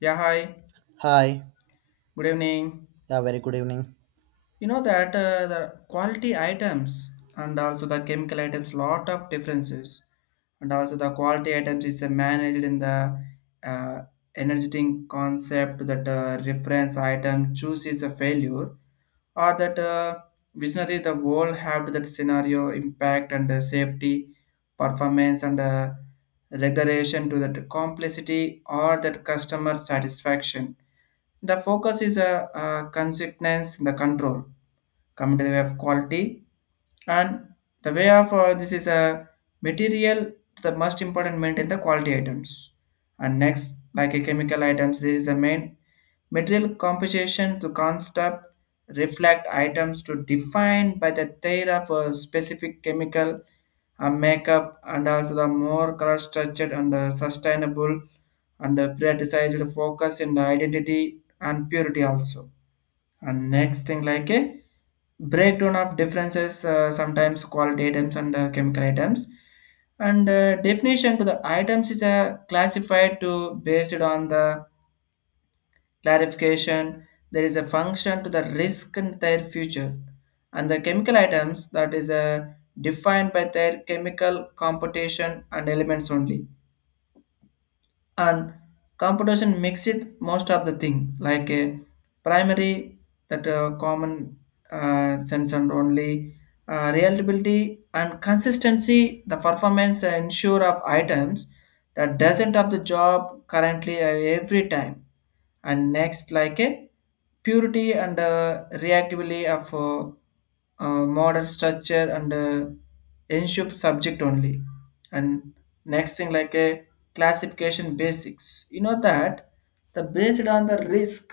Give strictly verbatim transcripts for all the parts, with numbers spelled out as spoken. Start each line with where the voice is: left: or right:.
left: Yeah, hi.
right: Hi,
left: Good evening.
right: yeah, very good evening.
left: You know that uh, the quality items and also the chemical items, lot of differences, and also the quality items is the managed in the uh, energetic concept that uh, reference item chooses a failure or that uh, visionary the world have that scenario impact and uh, safety performance and uh, regulation to that complexity or that customer satisfaction the focus is a, uh uh, consistence in the control come to the way of quality and the way of uh, this is a material the most important maintain the quality items and next like a chemical items this is the main material composition to concept reflect items to define by the theory of a specific chemical a makeup and also the more color structured and uh, sustainable and uh, prioritized focus in the identity and purity also and next thing like a breakdown of differences, uh, sometimes quality items and uh, chemical items. And uh, definition to the items is uh, classified to based on the clarification. There is a function to the risk and their future. And the chemical items that is uh, defined by their chemical computation and elements only and competition makes it most of the thing like a primary that uh, common uh, sense and only uh, reliability and consistency the performance ensure of items that doesn't of the job currently uh, every time and next like a purity and uh, reactively of uh, uh, modern structure and uh, ensure subject only and next thing like a classification basics you know that the based on the risk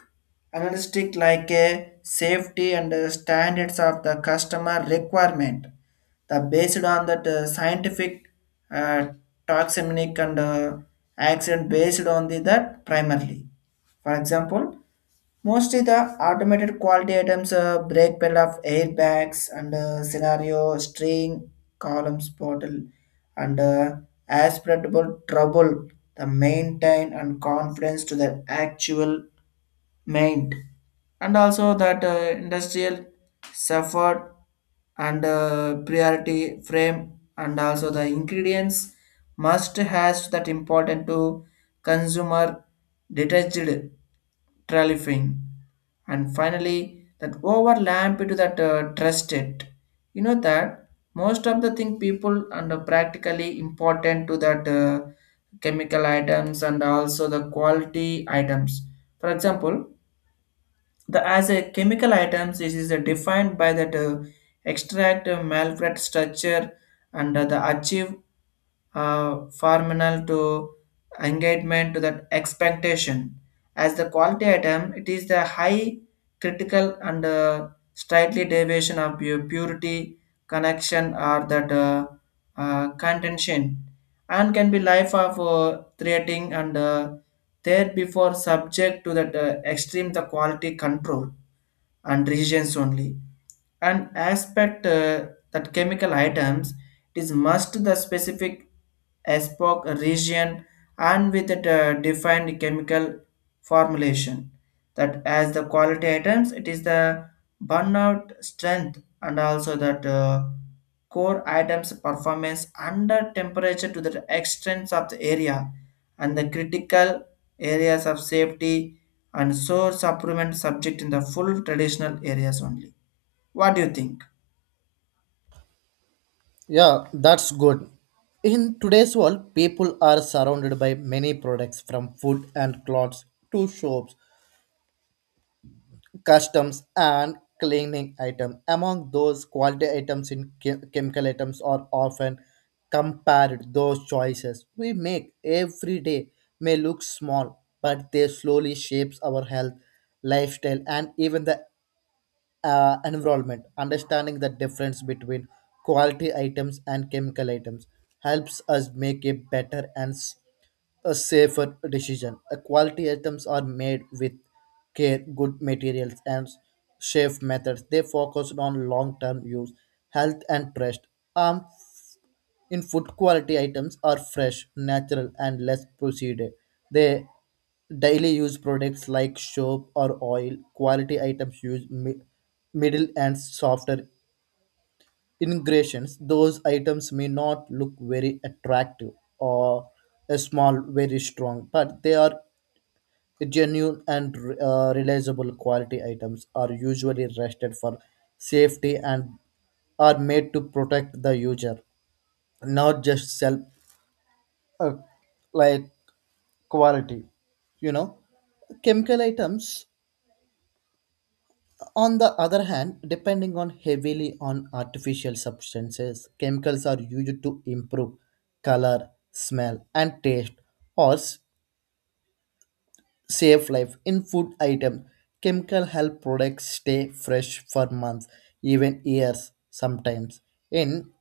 left: analytic like a safety and uh, standards of the customer requirement the based on that uh, scientific uh, toxemic and uh, accident based on the that primarily for example, mostly the automated quality items, uh, brake pedal of airbags and uh, scenario, string, columns, bottle, and uh, aspirable trouble, the maintain and confidence to the actual meant and also that uh, industrial suffered and uh, priority frame and also the ingredients must has that important to consumer detached trelifing and finally that overlap into that uh, trusted you know that most of the thing people and are practically important to that uh, chemical items and also the quality items for example the as a chemical items, it is uh, defined by that uh, extract uh, malvert structure and uh, the achieve uh, formal to engagement to that expectation. As the quality item, it is the high critical and uh, slightly deviation of your purity, connection, or that uh, uh, contention, and can be life of uh, creating and uh, there before subject to that uh, extreme the quality control and regions only an aspect uh, that chemical items it is must the specific aspect region and with it uh, defined chemical formulation that as the quality items it is the burnout strength and also that uh, core items performance under temperature to the extents of the area and the critical areas of safety and source improvement subject in the full traditional areas only, what do you think?
right: Yeah, that's good. In today's world, people are surrounded by many products from food and clothes to soaps, customs, and cleaning items. Among those, quality items in chem- chemical items are often compared. Those choices we make every day may look small, but they slowly shapes our health, lifestyle, and even the uh, environment. Understanding the difference between quality items and chemical items helps us make a better and s- a safer decision. Uh, quality items are made with care, good materials, and s- safe methods. They focus on long term use, health, and trust. Um, in food, quality items are fresh, natural and less processed. They daily use products like soap or oil. Quality items use mi- middle and softer ingredients. Those items may not look very attractive or a small very strong, but they are genuine and uh, realizable. Quality items are usually rested for safety and are made to protect the user, not just sell. Uh, like quality you know Chemical items, on the other hand, depending on heavily on artificial substances. Chemicals are used to improve color, smell and taste or s- save life in food items. Chemical help products stay fresh for months, even years sometimes. In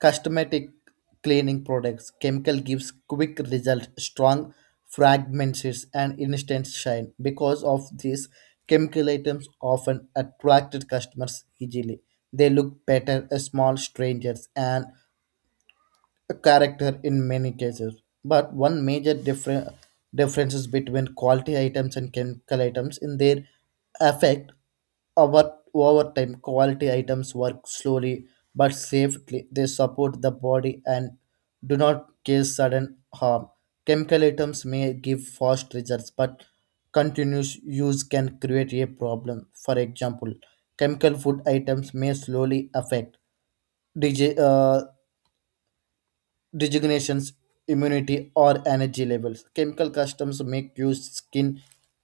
right: cosmetic cleaning products, chemical gives quick results, strong fragrances, and instant shine. Because of this, chemical items often attracted customers easily. They look better as small strangers and a character in many cases. But one major difference, differences between quality items and chemical items in their effect over over time. Quality items work slowly but safely. They support the body and do not cause sudden harm. Chemical items may give fast results, but continuous use can create a problem. For example, chemical food items may slowly affect dig- uh, designations, immunity, or energy levels. Chemical customs make use skin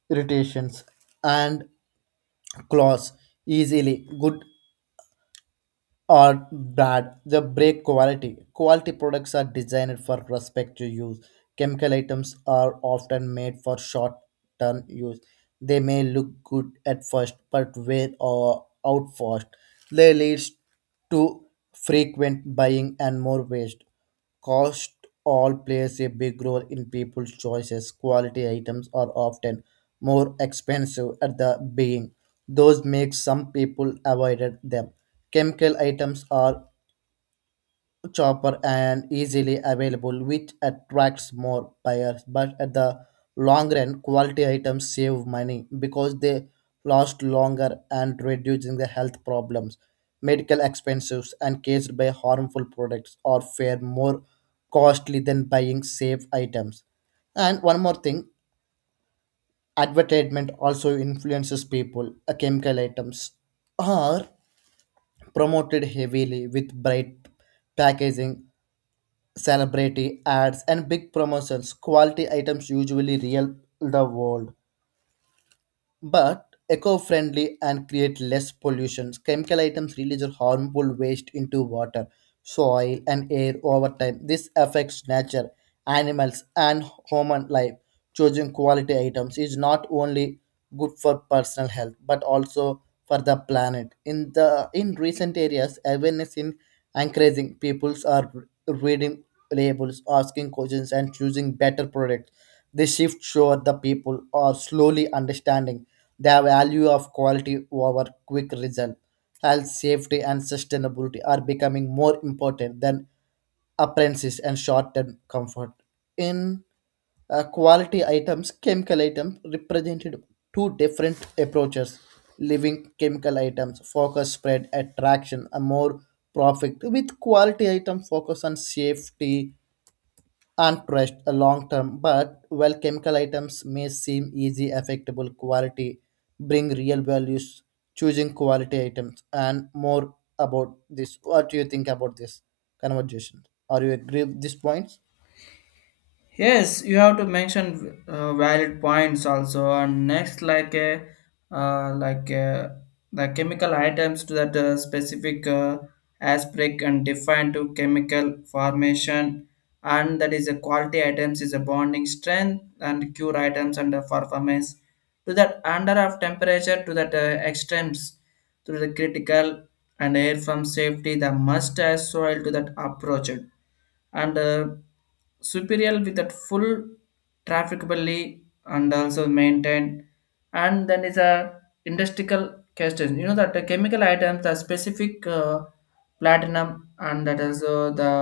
right: irritations and claws easily, good or bad. The break quality. Quality products are designed for prospective use. Chemical items are often made for short term use. They may look good at first, but wear or out fast. They leads to frequent buying and more waste. Cost all plays a big role in people's choices. Quality items are often more expensive at the beginning. Those make some people avoid them. Chemical items are cheaper and easily available, which attracts more buyers. But at the long run, quality items save money because they last longer and reducing the health problems, medical expenses, and caused by harmful products are far more costly than buying safe items. And one more thing, advertisement also influences people. Uh, Chemical items are promoted heavily with bright packaging, celebrity ads and big promotions. Quality items usually real the world but eco-friendly and create less pollution. Chemical items release harmful waste into water, soil, and air over time. This affects nature, animals, and human life. Choosing quality items is not only good for personal health but also for the planet. In the in recent areas, awareness in encouraging peoples are reading labels, asking questions, and choosing better products. This shift shows the people are slowly understanding the value of quality over quick result. Health, safety, and sustainability are becoming more important than appearances and short-term comfort. In uh, Quality items, chemical items represented two different approaches. Living chemical items focus spread attraction and more profit, with quality item focus on safety and trust a long term, but while chemical items may seem easy affectable, quality bring real values. Choosing quality items and more about this, what do you think about this conversation? Are you agree with these points?
left: Yes, you have to mention uh, valid points also. And next, like a uh, like uh the chemical items to that uh, specific uh, aspect and defined to chemical formation, and that is a quality items is a bonding strength and cure items and the performance to that under of temperature to that uh, extremes to the critical and air from safety the must as soil to that approach it. And uh, superior with that full trafficably and also maintained and then is a industrial question you know that the chemical items the specific uh, platinum and that is uh, the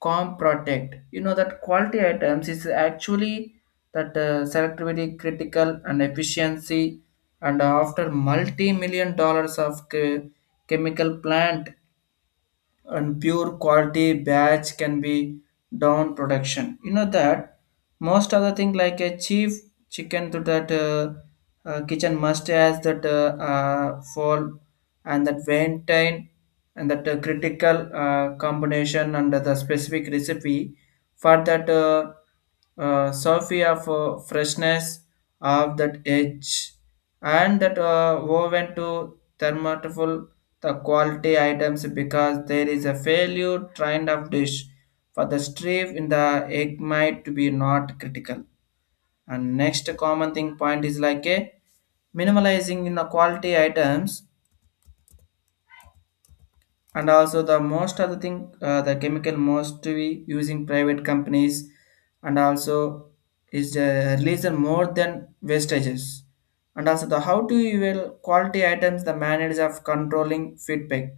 left: com protect you know that quality items is actually that uh, selectivity critical and efficiency and after multi-million dollars of che- chemical plant and pure quality batch can be down production you know that most other thing like a cheap chicken to that uh, uh, kitchen must has that uh, uh, fall and that maintain and that uh, critical uh, combination under the specific recipe for that uh, uh, Sophie of uh, freshness of that edge and that uh, woven to thermotable the quality items because there is a failure trend of dish for the strip in the egg might to be not critical and next common thing point is like a minimalizing in the quality items and also the most of the thing uh, the chemical most to be using private companies and also is the released more than wastages and also the how to you will quality items the manage of controlling feedback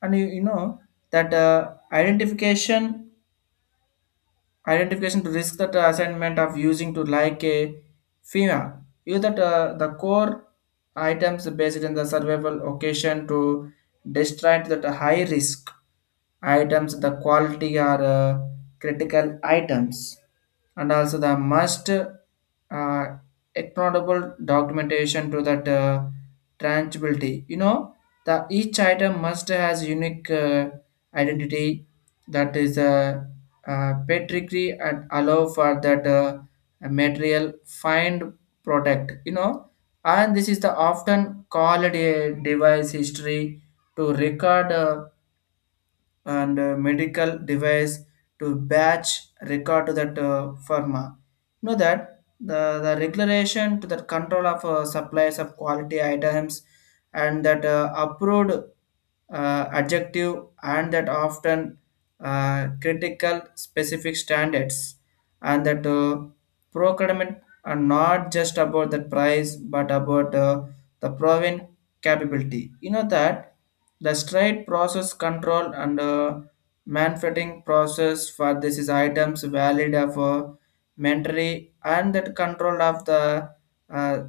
left: and you, you know that uh, identification identification to risk that uh, assignment of using to like a FEMA. Use that uh, the core items based on the survival occasion to distract that high risk items, the quality are uh, critical items, and also the must uh, accountable documentation to that uh, tangibility. You know, the each item must has unique uh, identity that is uh, uh, pedigree and allow for that uh, material find product, you know and this is the often called a device history to record uh, and uh, medical device to batch record to that uh, pharma. You know that the, the regulation to the control of uh, supplies of quality items and that uh, approved uh, adjective and that often uh, critical specific standards and that uh, procurement are not just about the price but about uh, the proven capability. You know that the straight process control and uh, manufacturing process for this is items valid of uh, mentally and that control of the uh,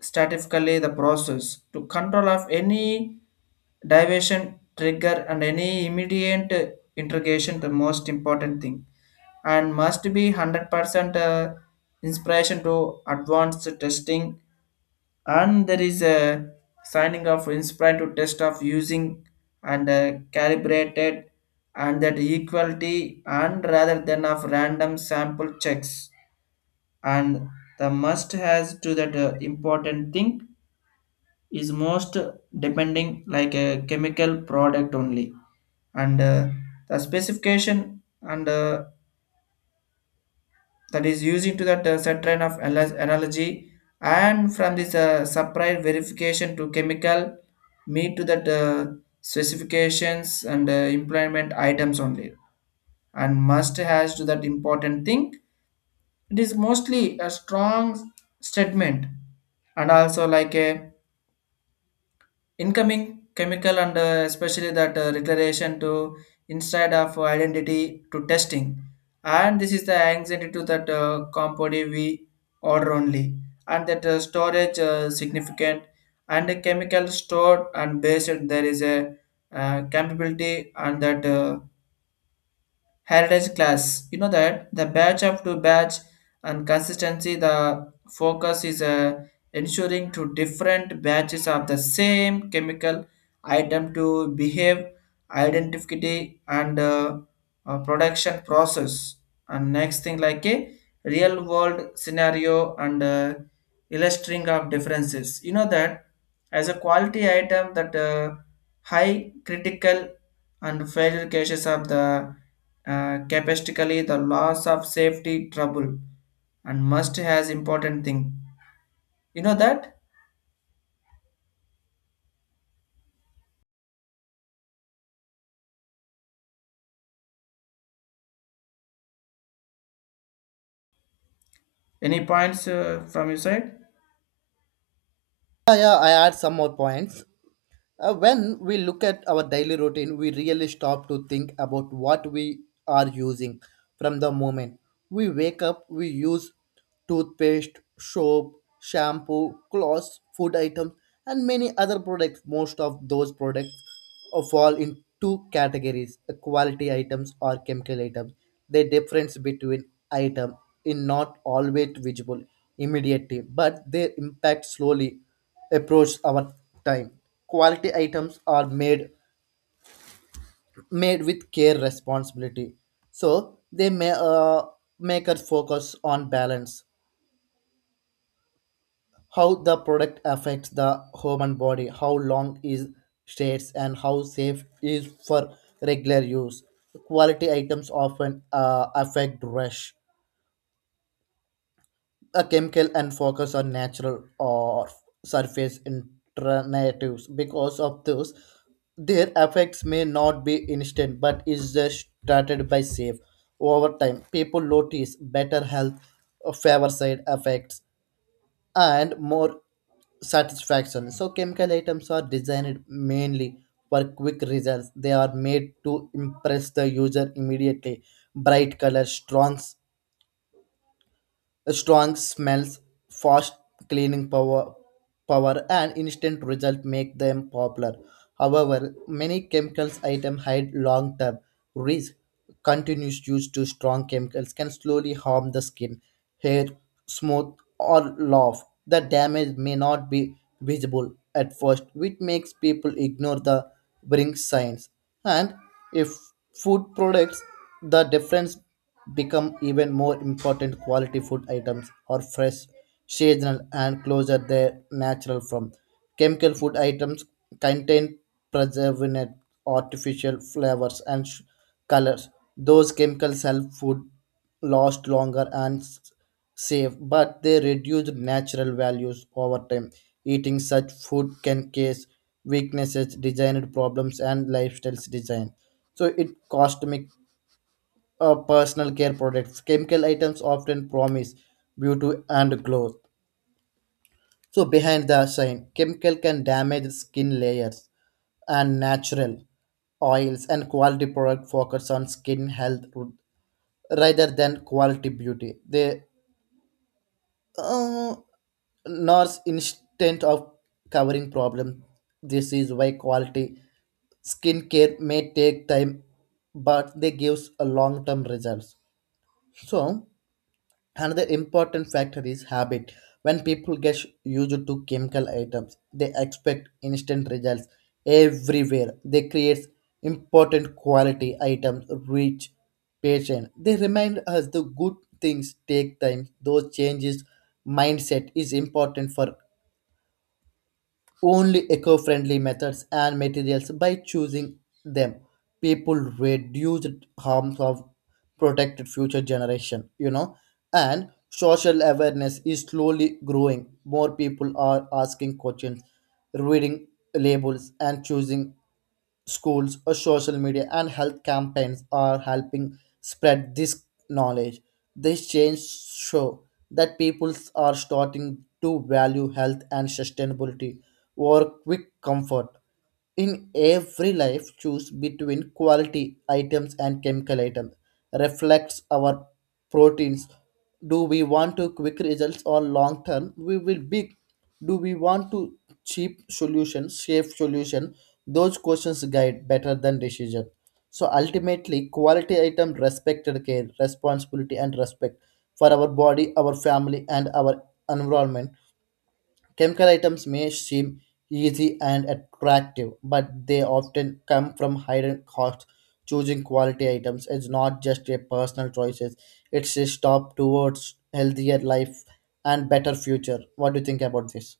left: statistically the process to control of any diversion trigger and any immediate integration the most important thing and must be one hundred percent uh, inspiration to advanced testing and there is a signing of inspired to test of using and uh, calibrated and that equality and rather than of random sample checks and the must has to that uh, important thing is most depending like a chemical product only and uh, the specification and uh, that is using to that uh, set train of anal- analogy and from this uh, supply verification to chemical meet to that uh, specifications and uh, employment items only and must has to that important thing it is mostly a strong statement and also like a incoming chemical and uh, especially that uh, declaration to inside of identity to testing and this is the anxiety to that uh, compound we order only and that uh, storage uh, significant and the chemical stored and based there is a uh, capability and that uh, heritage class. You know that the batch up to batch and consistency, the focus is uh, ensuring to different batches of the same chemical item to behave, identity, and uh, uh, production process. And next thing like a real world scenario and uh, illustrating of differences. You know that as a quality item that uh, high critical and failure cases of the uh, capacity, the loss of safety trouble, and must has important thing. You know that? Any points uh, from your side?
right: Yeah yeah I add some more points. Uh, when we look at our daily routine, we really stop to think about what we are using from the moment we wake up. We use toothpaste, soap, shampoo, clothes, food items, and many other products. Most of those products uh, fall in two categories: uh, quality items or chemical items. The difference between item is not always visible immediately, but their impact slowly approach our time. Quality items are made made with care, responsibility, so they may uh, make us focus on balance. How the product affects the human body, how long is stays, and how safe is for regular use. Quality items often uh, affect rush a chemical and focus on natural or surface alternatives. Because of those, their effects may not be instant but is just started by safe. Over time, people notice better health, uh, favor side effects, and more satisfaction. So chemical items are designed mainly for quick results. They are made to impress the user immediately. Bright colors, strong strong smells, fast cleaning power, power and instant result make them popular. However, many chemicals items hide long-term risk. Continuous use to strong chemicals can slowly harm the skin, hair, smooth or laugh. The damage may not be visible at first, which makes people ignore the warning signs. And if food products, the difference become even more important. Quality food items are fresh, seasonal and closer their natural from. Chemical food items contain preservatives, artificial flavors and sh- colors. Those chemicals help food last longer and s- safe, but they reduce natural values over time. Eating such food can cause weaknesses, designed problems and lifestyles design. So it cosmic, uh, personal care products. Chemical items often promise beauty and growth. So behind the shine, chemical can damage skin layers and natural oils. And quality product focus on skin health ru- rather than quality beauty. They uh, nurse instant of covering problem. This is why quality skincare may take time, but they gives a long term results. So another important factor is habit. When people get used to chemical items, they expect instant results everywhere. They create important. Quality items reach patient. They remind us the good things take time. Those changes mindset is important for only eco-friendly methods and materials. By choosing them, people reduce harms of protected future generation, you know. And social awareness is slowly growing. More people are asking questions, reading labels and choosing schools, or social media and health campaigns are helping spread this knowledge. These changes show that people are starting to value health and sustainability over quick comfort. In every life, choose between quality items and chemical items. Reflects our proteins. Do we want to quick results or long term? We will be do we want to cheap solutions, safe solution? Those questions guide better than decision. So ultimately, quality item respected care, responsibility and respect for our body, our family and our environment. Chemical items may seem easy and attractive, but they often come from higher costs. Choosing quality items is not just a personal choices; it's a stop towards healthier life and better future. What do you think about this?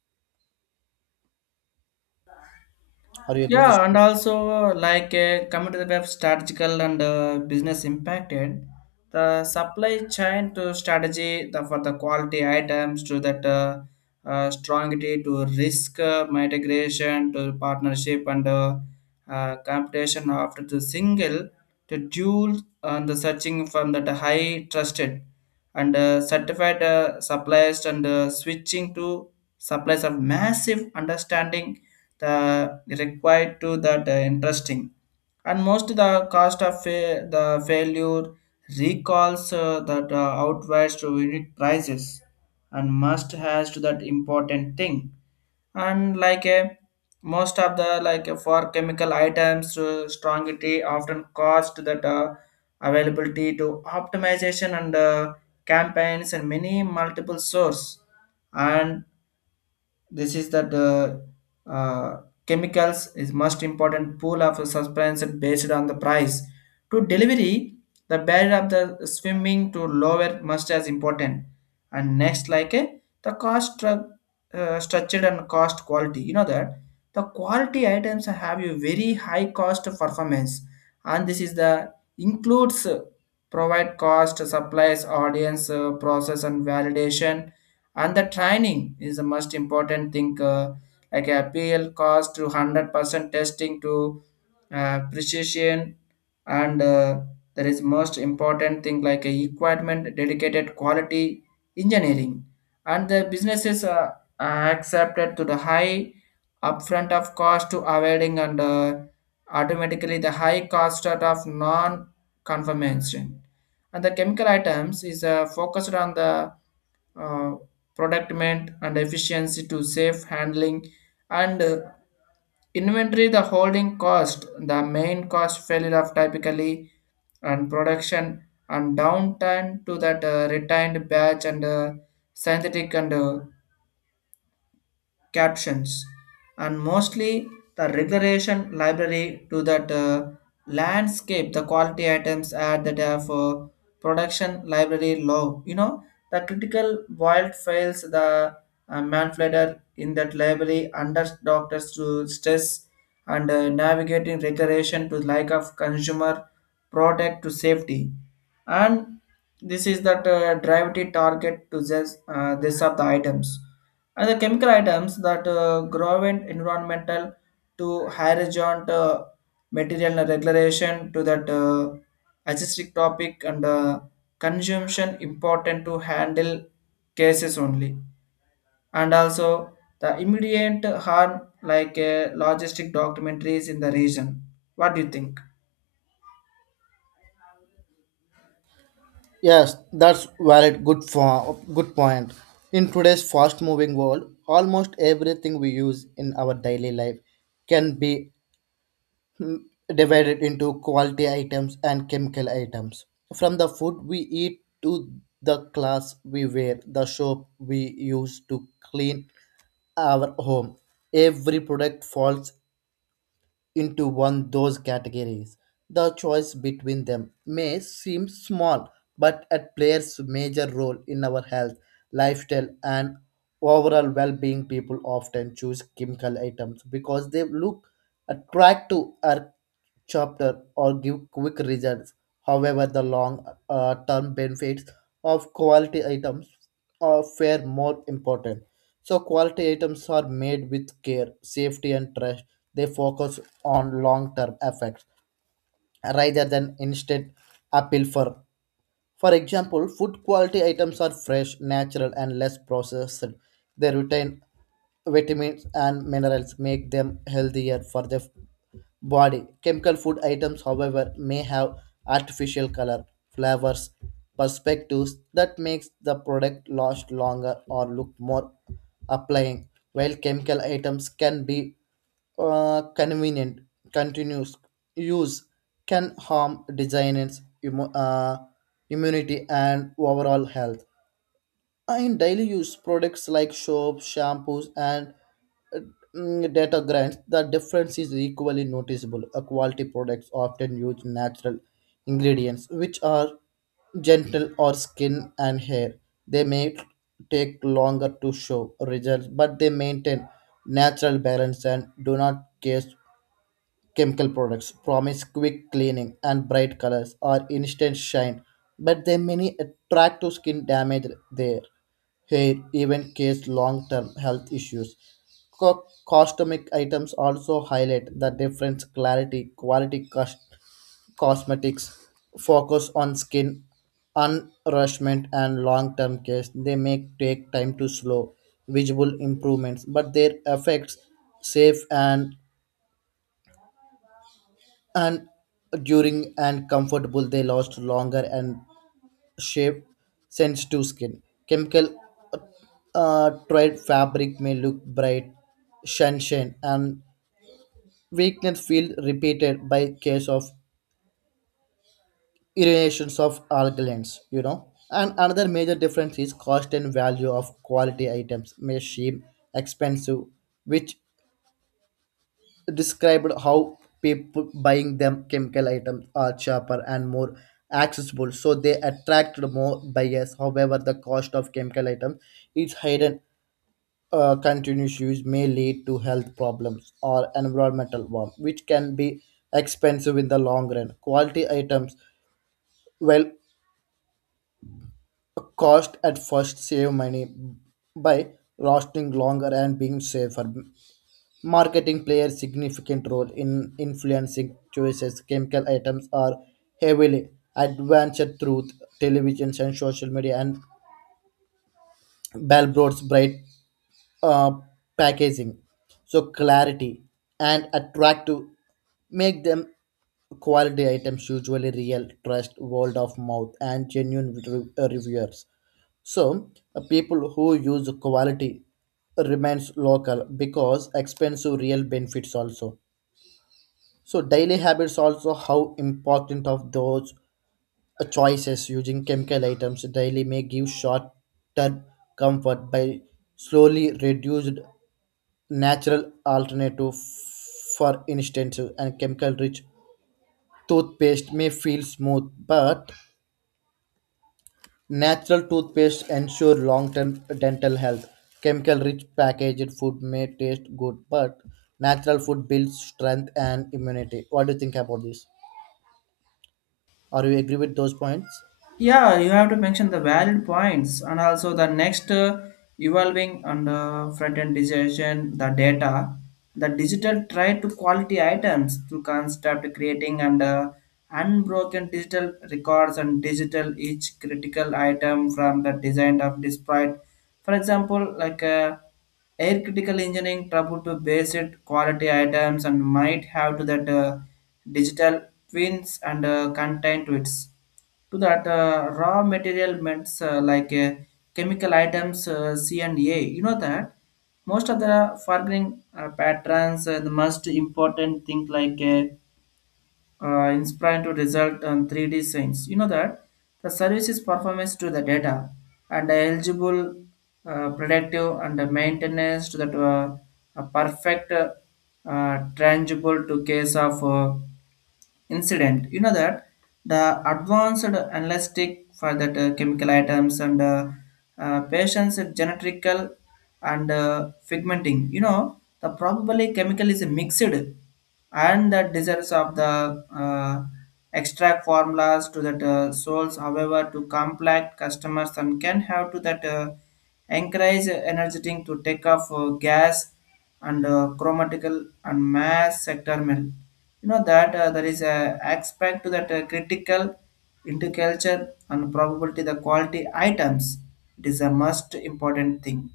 right: Are you agree this
left: Yeah, and
right: too?
left: also like uh, coming to the web strategical and uh, business impacted the supply chain to strategy the, for the quality items to that uh, uh, strongity to risk uh, mitigation to partnership and uh, uh, competition after the single to dual and the searching from that high trusted and uh, certified uh, suppliers and uh, switching to supplies of massive understanding the required to that uh, interesting and most the cost of fa- the failure recalls uh, that uh, outweighs to unit prices and must has to that important thing and like a most of the like uh, for chemical items uh, strongity often cost that uh, availability to optimization and uh, campaigns and many multiple source and this is that uh, uh, chemicals is most important pool of substance based on the price to delivery the barrier of the swimming to lower must as important and next like uh, the cost stru- uh, structured and cost quality you know that the quality items have a very high cost of performance and this is the includes uh, provide cost supplies audience uh, process and validation and the training is the most important thing uh, like a pl cost to one hundred percent testing to uh, precision and uh, there is most important thing like a equipment dedicated quality engineering and the businesses are, are accepted to the high upfront of cost to avoiding and uh, automatically the high cost out of non conformation and the chemical items is uh, focused on the uh, productment and efficiency to safe handling and uh, inventory the holding cost the main cost failure of typically and production and downtime to that uh, retained batch and uh, synthetic and uh, captions, and mostly the regulation library to that uh, landscape, the quality items at that uh, for production library low. You know, the critical wild files, the uh, manipulator in that library under doctors to stress and uh, navigating regulation to like of consumer product to safety and this is that uh, gravity target to this uh, this of the items and the chemical items that uh, grow in environmental to horizontal uh, material regulation to that uh, logistic topic and uh, consumption important to handle cases only. And also the immediate harm like uh, logistic documentaries in the region. What do you think?
right: Yes, that's valid. Good for good point. In today's fast-moving world, almost everything we use in our daily life can be divided into quality items and chemical items. From the food we eat to the clothes we wear, the soap we use to clean our home, every product falls into one those categories. The choice between them may seem small, but it plays major role in our health, lifestyle, and overall well-being. People often choose chemical items because they look attractive or chapter or give quick results. However, the long uh, term benefits of quality items are far more important. So, quality items are made with care, safety, and trust. They focus on long term effects rather than instant appeal for. For example, food quality items are fresh, natural, and less processed. They retain vitamins and minerals, make them healthier for the body. Chemical food items, however, may have artificial color, flavors, perspectives that makes the product last longer or look more applying. While chemical items can be uh, convenient, continuous use can harm designers, immu- uh, immunity, and overall health. In daily use products like soaps, shampoos, and uh, mm, detergents, the difference is equally noticeable. A quality products often use natural ingredients, which are gentle or skin and hair. They may take longer to show results, but they maintain natural balance and do not cause. Chemical products promise quick cleaning and bright colors or instant shine, but they many attract to skin damage, there hair, even cause long-term health issues. Co- Cosmetic items also highlight the difference clarity. Quality cos- cosmetics focus on skin unrushment and long-term care. They may take time to slow visible improvements, but their effects safe and and during and comfortable. They last longer and shape sense to skin chemical. Uh, tried fabric may look bright sunshine and weakness feel repeated by case of irritations of alkalines, you know. And another major difference is cost and value of quality items may seem expensive, which described how people buying them. Chemical items are cheaper and more accessible, so they attract more buyers. However, the cost of chemical items is hidden. Uh, continuous use may lead to health problems or environmental harm, which can be expensive in the long run. Quality items, well, cost at first save money by lasting longer and being safer. Marketing plays a significant role in influencing choices. Chemical items are heavily advanced through television and social media and Balbroad's bright uh, packaging. So clarity and attractive make them. Quality items usually real trust word of mouth and genuine re- uh, reviewers. So, uh, people who use quality remains local because expensive real benefits also. So daily habits also how important of those uh, choices. Using chemical items daily may give short-term comfort by slowly reduced natural alternative. For instance, and chemical-rich toothpaste may feel smooth but natural toothpaste ensure long-term dental health. Chemical-rich packaged food may taste good, but natural food builds strength and immunity. What do you think about this? Are you agree with those points?
left: Yeah, you have to mention the valid points and also the next uh, evolving and uh, front end digitization, the data, the digital try to quality items to construct creating and uh, unbroken digital records and digital each critical item from the design of despite. For example, like uh, air critical engineering trouble to base it quality items and might have to that uh, digital twins and uh, content to it to that uh, raw material means uh, like uh, chemical items uh, c and a you know that most of the forgiving uh, patterns uh, the most important thing like uh, uh, inspiring to result on three d science you know that the services performance to the data and eligible uh, predictive and the maintenance to that uh, a perfect uh, uh, tangible to case of uh, incident. You know that the advanced analytic for that uh, chemical items and uh, uh, patients genetical and uh, figmenting. You know the probably chemical is mixed and the desires of the uh, extract formulas to that uh, souls however to complex customers and can have to that uh, encourage energetic to take off uh, gas and uh, chromatical and mass sector mill you know that uh, there is a aspect to that uh, critical into culture and probability the quality items it is a most important thing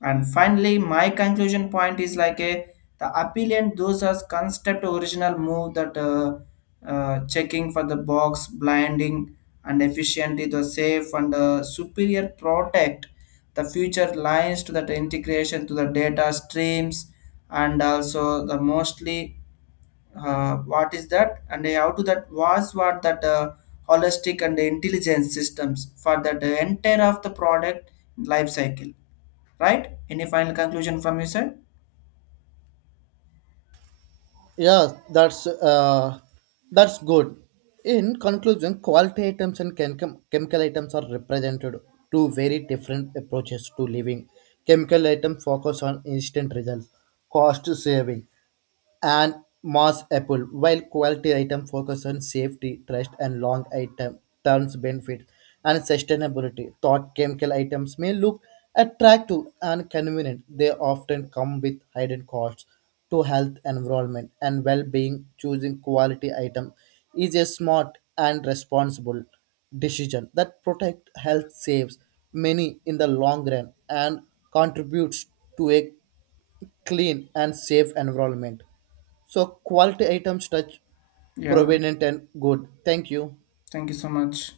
left: and finally, my conclusion point is like a the appealant those as concept original move that uh, uh, checking for the box, blinding and efficiently the safe and uh, superior protect the future lines to that integration to the data streams and also the mostly uh, what is that and how to that was what that uh, holistic and intelligent systems for that uh, entire of the product life cycle. Right? Any final conclusion from you, sir?
right: Yeah, that's uh, that's good. In conclusion, quality items and chem- chemical items are represented two very different approaches to living. Chemical items focus on instant results, cost saving, and Moss Apple, while quality item focus on safety, trust, and long item terms benefits and sustainability. Thought chemical items may look attractive and convenient. They often come with hidden costs to health, environment, and well-being. Choosing quality item is a smart and responsible decision that protect health, saves many in the long run and contributes to a clean and safe environment. So quality items touch
left: Yeah,
right: provenient and good. Thank you.
left: thank you so much.